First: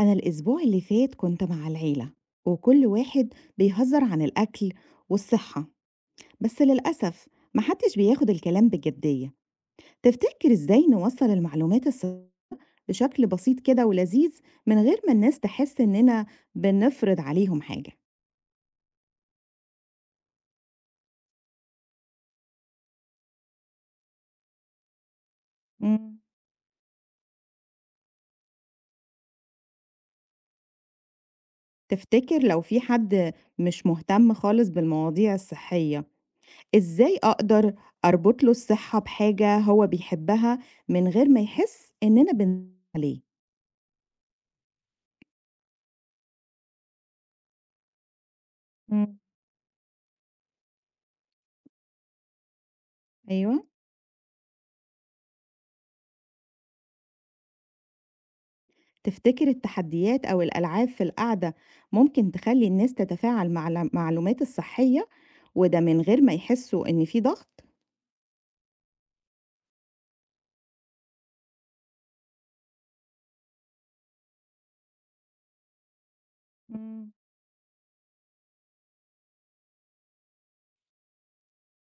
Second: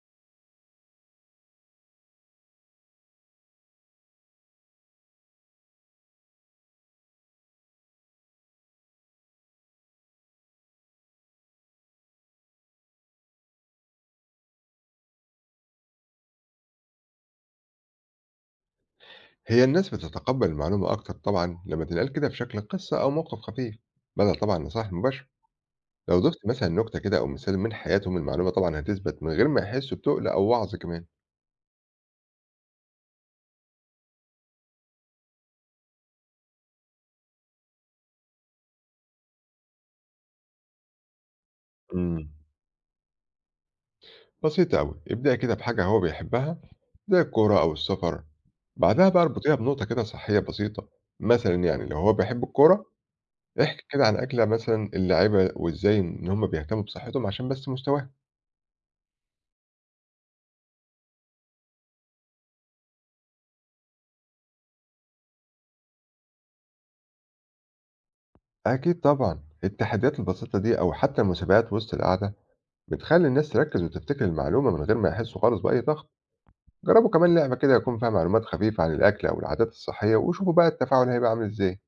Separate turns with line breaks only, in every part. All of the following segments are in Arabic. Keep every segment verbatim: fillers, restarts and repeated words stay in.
أنا الأسبوع اللي فات كنت مع العيلة، وكل واحد بيهزر عن الأكل والصحة. بس للأسف محدش بياخد الكلام بجدية. تفتكر إزاي نوصل المعلومات الصحية بشكل بسيط كده ولذيذ من غير ما الناس تحس إننا بنفرض عليهم حاجة؟
هي الناس بتتقبل المعلومة أكتر طبعًا لما تنقال كده في شكل قصة أو موقف خفيف، بدل طبعًا نصائح مباشرة،
مم.
لو ضفت مثلًا نكتة كده أو مثال من حياتهم المعلومة طبعًا هتثبت من غير ما يحسوا بتقل أو وعظ كمان.
تفتكر لو في حد مش مهتم خالص بالمواضيع الصحية، إزاي أقدر أربط له الصحة بحاجة هو بيحبها من غير ما يحس
امم.
إننا بن عليه؟
بسيطة أوي، ابدأي كده بحاجة هو بيحبها زي الكورة أو السفر، بعدها
مم.
بقى اربطيها بنقطة كده صحية بسيطة، مثلًا يعني لو هو بيحب الكورة
أيوه.
احكي كده عن أكلة مثلًا اللعيبة وإزاي إن هم بيهتموا بصحتهم عشان بس مستواهم.
تفتكر التحديات أو الألعاب في القعدة ممكن تخلي الناس تتفاعل مع المعلومات الصحية، وده من غير ما يحسوا إن في ضغط؟
أكيد طبعًا، التحديات البسيطة دي أو حتى المسابقات وسط القعدة بتخلي الناس تركز وتفتكر المعلومة من غير ما يحسوا خالص بأي ضغط. جربوا
مم.
كمان لعبة كده يكون فيها معلومات خفيفة عن الأكل أو العادات الصحية وشوفوا بقى التفاعل هيبقى عامل إزاي.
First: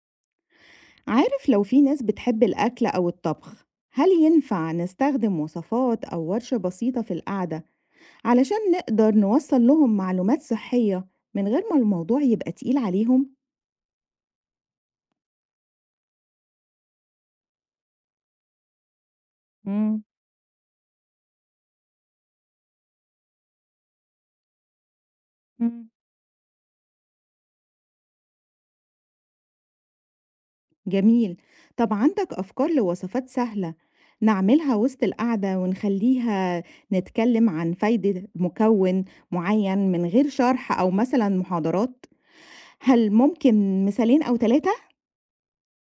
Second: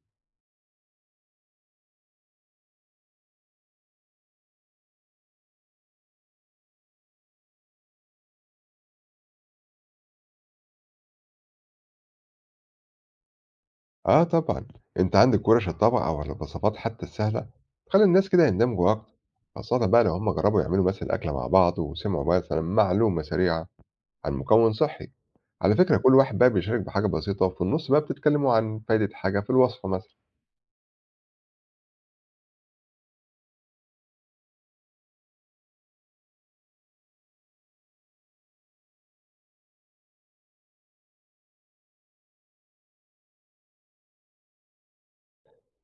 عارف، لو في ناس بتحب الأكل أو الطبخ، هل ينفع نستخدم وصفات أو ورشة بسيطة في القعدة علشان نقدر نوصل لهم معلومات صحية من غير ما الموضوع يبقى تقيل عليهم؟
آه طبعا، أنت عندك ورش الطبخ أو الوصفات حتى السهلة تخلي الناس كده يندمجوا أكتر، خاصة
مم.
بقى لو هم جربوا يعملوا مثلا أكلة مع بعض وسمعوا بقى مثلا معلومة سريعة عن مكون صحي. على
مم.
فكرة كل واحد بقى بيشارك بحاجة بسيطة وفي النص بقى بتتكلموا عن فايدة حاجة في الوصفة مثلا.
جميل. طب عندك أفكار لوصفات سهلة نعملها وسط القعدة ونخليها نتكلم عن فايدة مكون معين من غير شرح أو مثلا محاضرات؟ هل ممكن مثالين أو ثلاثة؟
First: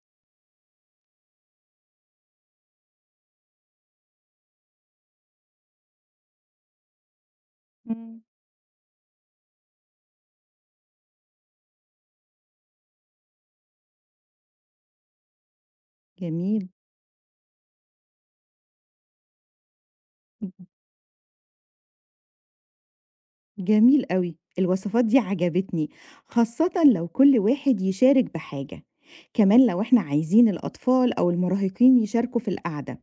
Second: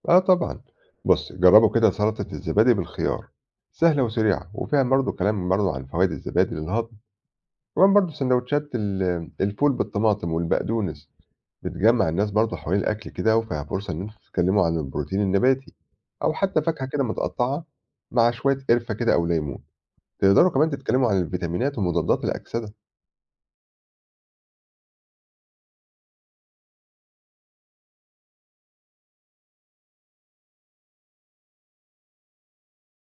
آه طبعًا، بُصّي جرّبوا كده سلطة الزبادي بالخيار، سهلة وسريعة وفيها برضه كلام برضه عن فوايد الزبادي للهضم، كمان برضه
مم.
سندوتشات ال الفول بالطماطم والبقدونس بتجمّع الناس برضه حوالين الأكل كده، وفيها فرصة إن أنتم تتكلموا عن البروتين النباتي، أو حتى
جميل.
فاكهة كده متقطعة مع شوية قرفة كده أو ليمون، تقدروا كمان تتكلموا عن الفيتامينات ومضادات الأكسدة.
جميل قوي الوصفات دي عجبتني، خاصة لو كل واحد يشارك بحاجة. كمان لو احنا عايزين الأطفال أو المراهقين يشاركوا في القعدة،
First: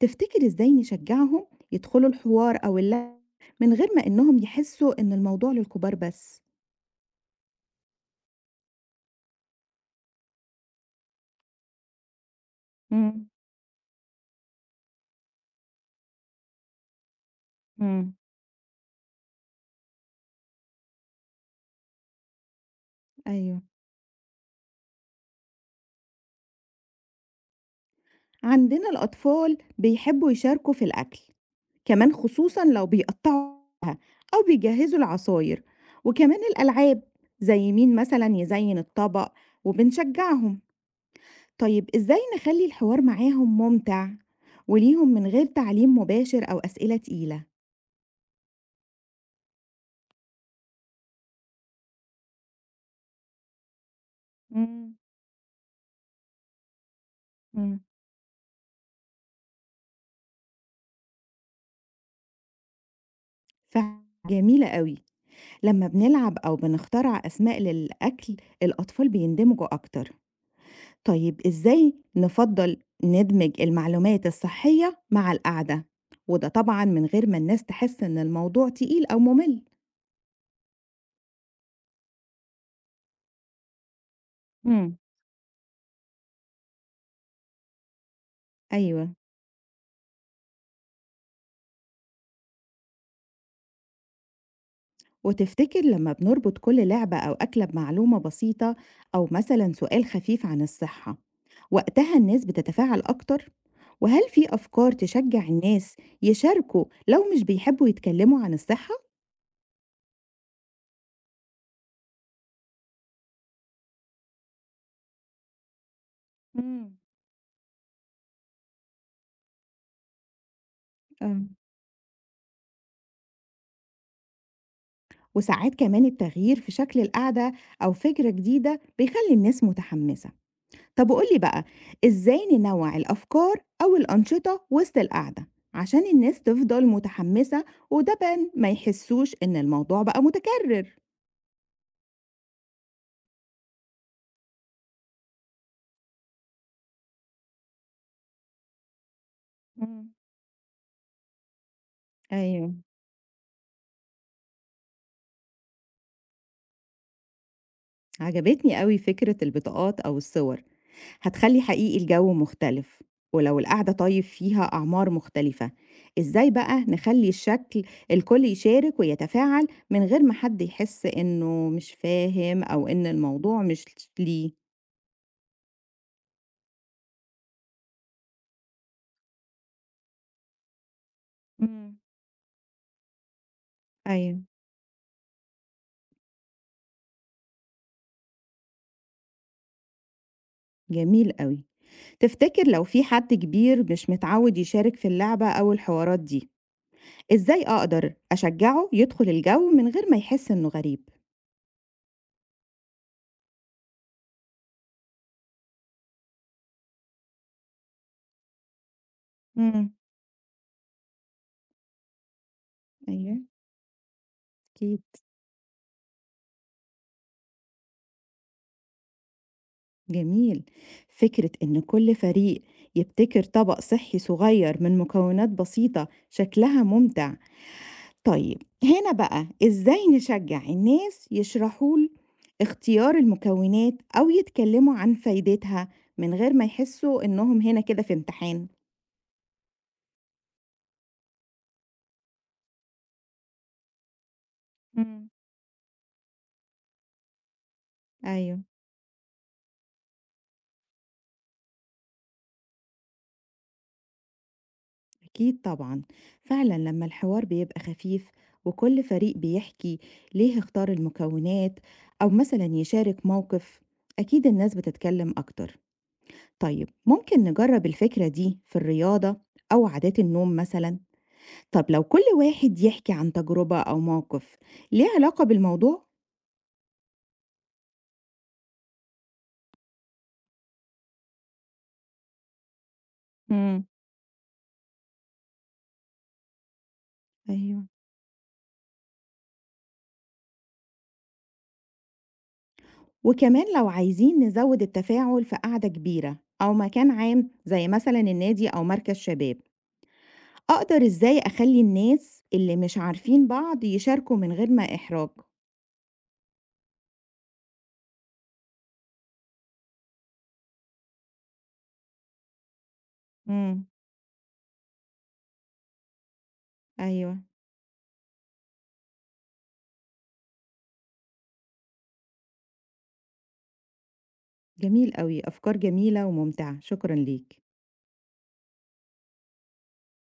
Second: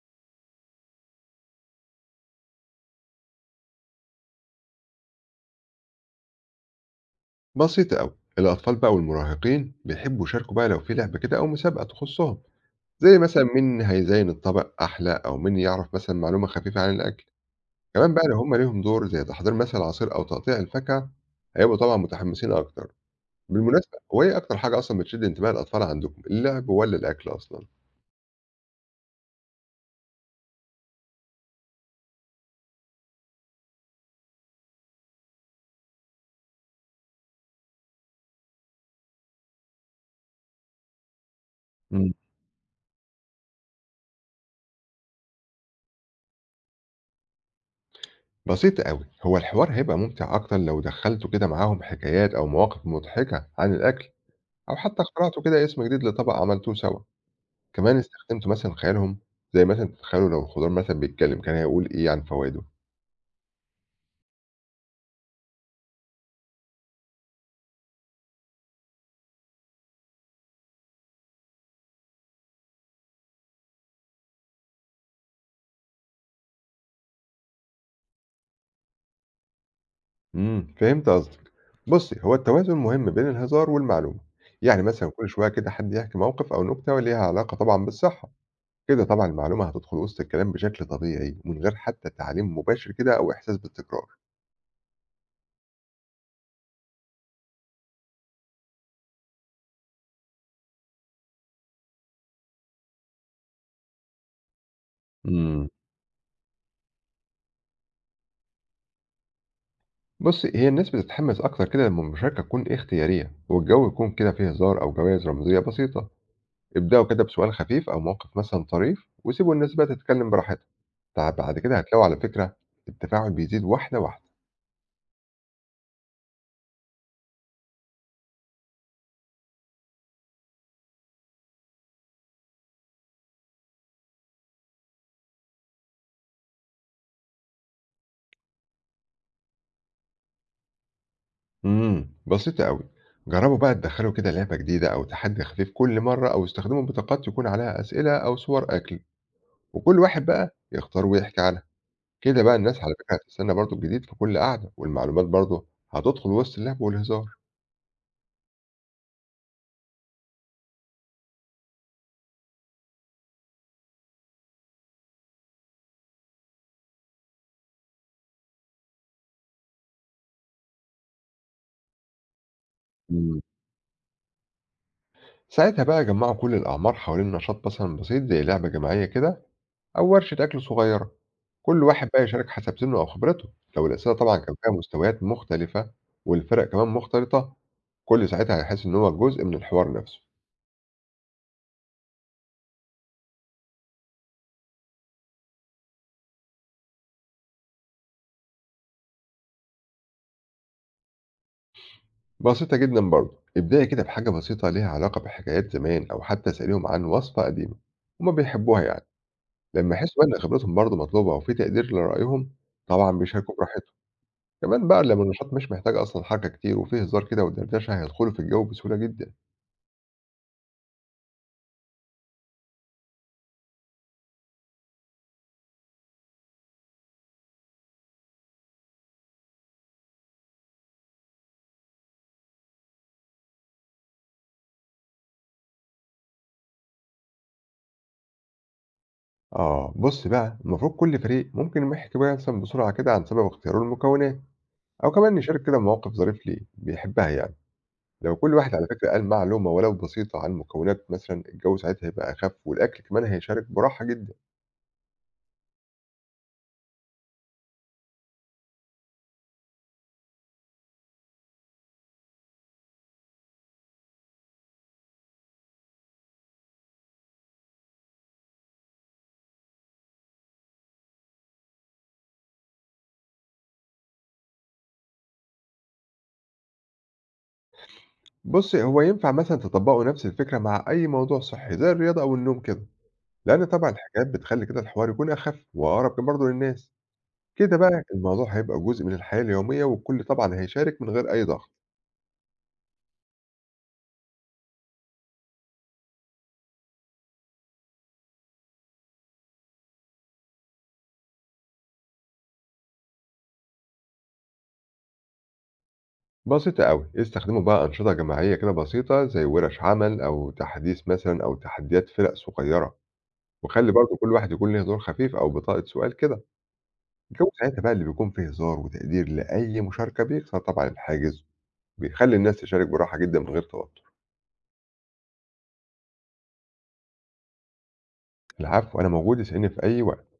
تفتكر إزاي نشجعهم يدخلوا الحوار أو اللعب من غير ما إنهم يحسوا إن الموضوع للكبار بس؟
بسيطة أوي، الأطفال بقى والمراهقين بيحبوا يشاركوا بقى لو في لعبة كده أو مسابقة تخصّهم. زي
امم.
مثلًا مين هيزيّن الطبق أحلى، أو مين يعرف مثلًا معلومة خفيفة عن الأكل، كمان
امم.
بقى لو هُم ليهم دور زي تحضير مثلًا عصير أو تقطيع الفاكهة، هيبقوا طبعًا متحمسين أكتر.
أيوه.
بالمناسبة هو إيه أكتر حاجة أصلًا بتشد انتباه الأطفال عندكم، اللعب والّا الأكل أصلًا؟
عندنا الأطفال بيحبوا يشاركوا في الأكل، كمان خصوصا لو بيقطعوا أو بيجهزوا العصاير. وكمان الألعاب زي مين مثلا يزين الطبق، وبنشجعهم. طيب
إمم.
إزاي نخلي الحوار معاهم ممتع وليهم من غير تعليم مباشر أو أسئلة تقيلة؟
بسيطة أوي، هو الحوار هيبقى ممتع أكتر لو دخّلتوا كده معاهم حكايات أو مواقف مضحكة عن الأكل، أو حتى اخترعتوا كده اسم جديد لطبق عملتوه سوا.
امم.
كمان استخدمتوا مثلًا خيالهم، زي مثلًا تتخيلوا لو الخضار مثلًا بيتكلم كان هيقول إيه عن فوايده.
فجميلة قوي لما بنلعب أو بنخترع أسماء للأكل الأطفال بيندمجوا أكتر. طيب إزاي نفضل ندمج المعلومات الصحية مع القعدة، وده طبعا من غير ما الناس تحس إن الموضوع تقيل أو ممل؟
إمم، فهمت قصدك. بُصّي، هو التوازن مهم بين الهزار والمعلومة، يعني
مم.
مثلًا كل شوية كده حد يحكي موقف أو نكتة ليها علاقة طبعًا بالصحة، كده
أيوة.
طبعًا المعلومة هتدخل وسط الكلام بشكل طبيعي ومن غير حتى تعليم مباشر كده أو إحساس بالتكرار.
وتفتكر لما بنربط كل لعبة أو أكلة بمعلومة بسيطة أو مثلا سؤال خفيف عن الصحة، وقتها الناس بتتفاعل أكتر؟ وهل في أفكار تشجع
إمم.
الناس يشاركوا لو مش بيحبوا يتكلموا عن الصحة؟
بُصّي، هي الناس بتتحمس أكتر كده لمّا المشاركة تكون اختيارية والجو يكون كده فيه هزار أو جوايز رمزية بسيطة.
مم.
ابدأوا كده بسؤال خفيف أو موقف مثلًا طريف وسيبوا الناس بقى تتكلم براحتها. ت
آه.
بعد كده هتلاقوا على فكرة التفاعل بيزيد واحدة، واحدة.
وساعات كمان التغيير في شكل القعدة أو فكرة جديدة بيخلي الناس متحمسة. طب قولي بقى، إزاي ننوع الأفكار أو الأنشطة وسط القعدة عشان الناس تفضل متحمسة وده بان ما يحسوش إن الموضوع بقى متكرر؟
امم بسيطة أوي، جربوا بقى تدخلوا كده لعبة جديدة أو تحدي خفيف كل مرة أو استخدموا بطاقات يكون عليها أسئلة أو صور أكل، وكل
مم.
واحد بقى يختار ويحكي عنها، كده بقى
ايوه.
الناس على فكرة هتستنى برضه الجديد في كل قعدة والمعلومات برضه هتدخل وسط اللعب والهزار.
عجبتني قوي فكرة البطاقات أو الصور، هتخلّي حقيقي الجو مختلف. ولو القعدة طيب فيها أعمار مختلفة، إزاي بقى نخلّي الشكل الكل يشارك ويتفاعل من غير ما حد يحس إنه مش فاهم أو إن
مم.
الموضوع مش ليه؟
ساعتها بقى جمعوا كل الأعمار حوالين نشاط مثلا بسيط زي لعبة جماعية كده أو ورشة أكل صغيرة، كل
إمم.
واحد بقى يشارك حسب سنه أو خبرته، لو الأسئلة طبعًا
أيوه.
كان فيها مستويات مختلفة والفرق كمان مختلطة، كل ساعتها هيحس إن هو جزء من الحوار نفسه.
جميل أوي. تفتكر لو في حد كبير مش متعود يشارك في اللعبة أو الحوارات دي، إزاي أقدر أشجعه يدخل الجو من غير ما يحس إنه غريب؟
بسيطة جدًا برضه، ابدأي كده بحاجة بسيطة ليها علاقة بحكايات زمان أو حتى اسأليهم عن وصفة قديمة هما بيحبوها يعني،
إمم.
لما يحسوا بقى إن خبرتهم برضه مطلوبة وفي تقدير لرأيهم طبعًا
أيوه.
بيشاركوا براحتهم، كمان بقى
أكيد.
لما النشاط مش محتاج أصلًا حركة كتير وفيه هزار كده ودردشة هيدخلوا في الجو بسهولة جدًا.
جميل. فكرة إن كل فريق يبتكر طبق صحي صغير من مكونات بسيطة شكلها ممتع. طيب هنا بقى إزاي نشجع الناس يشرحوا ل- اختيار المكونات أو يتكلموا عن فايدتها من غير ما يحسوا إنهم هنا كده في امتحان؟
آه، بُص بقى، المفروض كل فريق ممكن يحكي بقى مثلًا بسرعة كده عن سبب اختياره للمكونات، أو
مم.
كمان نشارك كده بموقف ظريف ليه بيحبها يعني، لو كل
أيوه.
واحد على فكرة قال معلومة ولو بسيطة عن المكونات مثلًا، الجو ساعتها هيبقى أخف والأكل كمان هيشارك براحة جدًا.
أكيد طبعا. فعلا لما الحوار بيبقى خفيف وكل فريق بيحكي ليه اختار المكونات أو مثلا يشارك موقف، أكيد الناس بتتكلم أكتر. طيب ممكن نجرب الفكرة دي في الرياضة أو عادات النوم مثلا. طب لو كل واحد يحكي عن تجربة أو موقف ليه علاقة بالموضوع.
بُص، هو ينفع مثلًا تطبّقوا نفس الفكرة مع أي موضوع صحّي زي الرياضة أو النوم كده، لأن
امم.
طبعًا الحكايات بتخلّي كده الحوار يكون أخف وأقرب كمان برضه للناس، كده
ايوه.
بقى الموضوع هيبقى جزء من الحياة اليومية والكل طبعًا هيشارك من غير أي ضغط.
وكمان لو عايزين نزود التفاعل في قعدة كبيرة أو مكان عام زي مثلا النادي أو مركز شباب، أقدر إزاي أخلّي الناس اللي مش عارفين بعض يشاركوا من غير ما إحراج؟
بسيطة أوي، استخدموا بقى أنشطة جماعية كده بسيطة زي ورش عمل أو تحديث مثلًا أو تحديات فرق صغيرة،
إمم.
وخلّي برضه كل واحد يكون ليه دور خفيف أو بطاقة سؤال كده،
أيوه.
الجو ساعتها بقى اللي بيكون فيه هزار وتقدير لأي مشاركة بيكسر طبعًا الحاجز، وبيخلّي الناس تشارك براحة جدًا من غير توتر.
جميل أوي، أفكار جميلة وممتعة، شكرًا ليك.
العفو أنا موجود اسألني في أي وقت.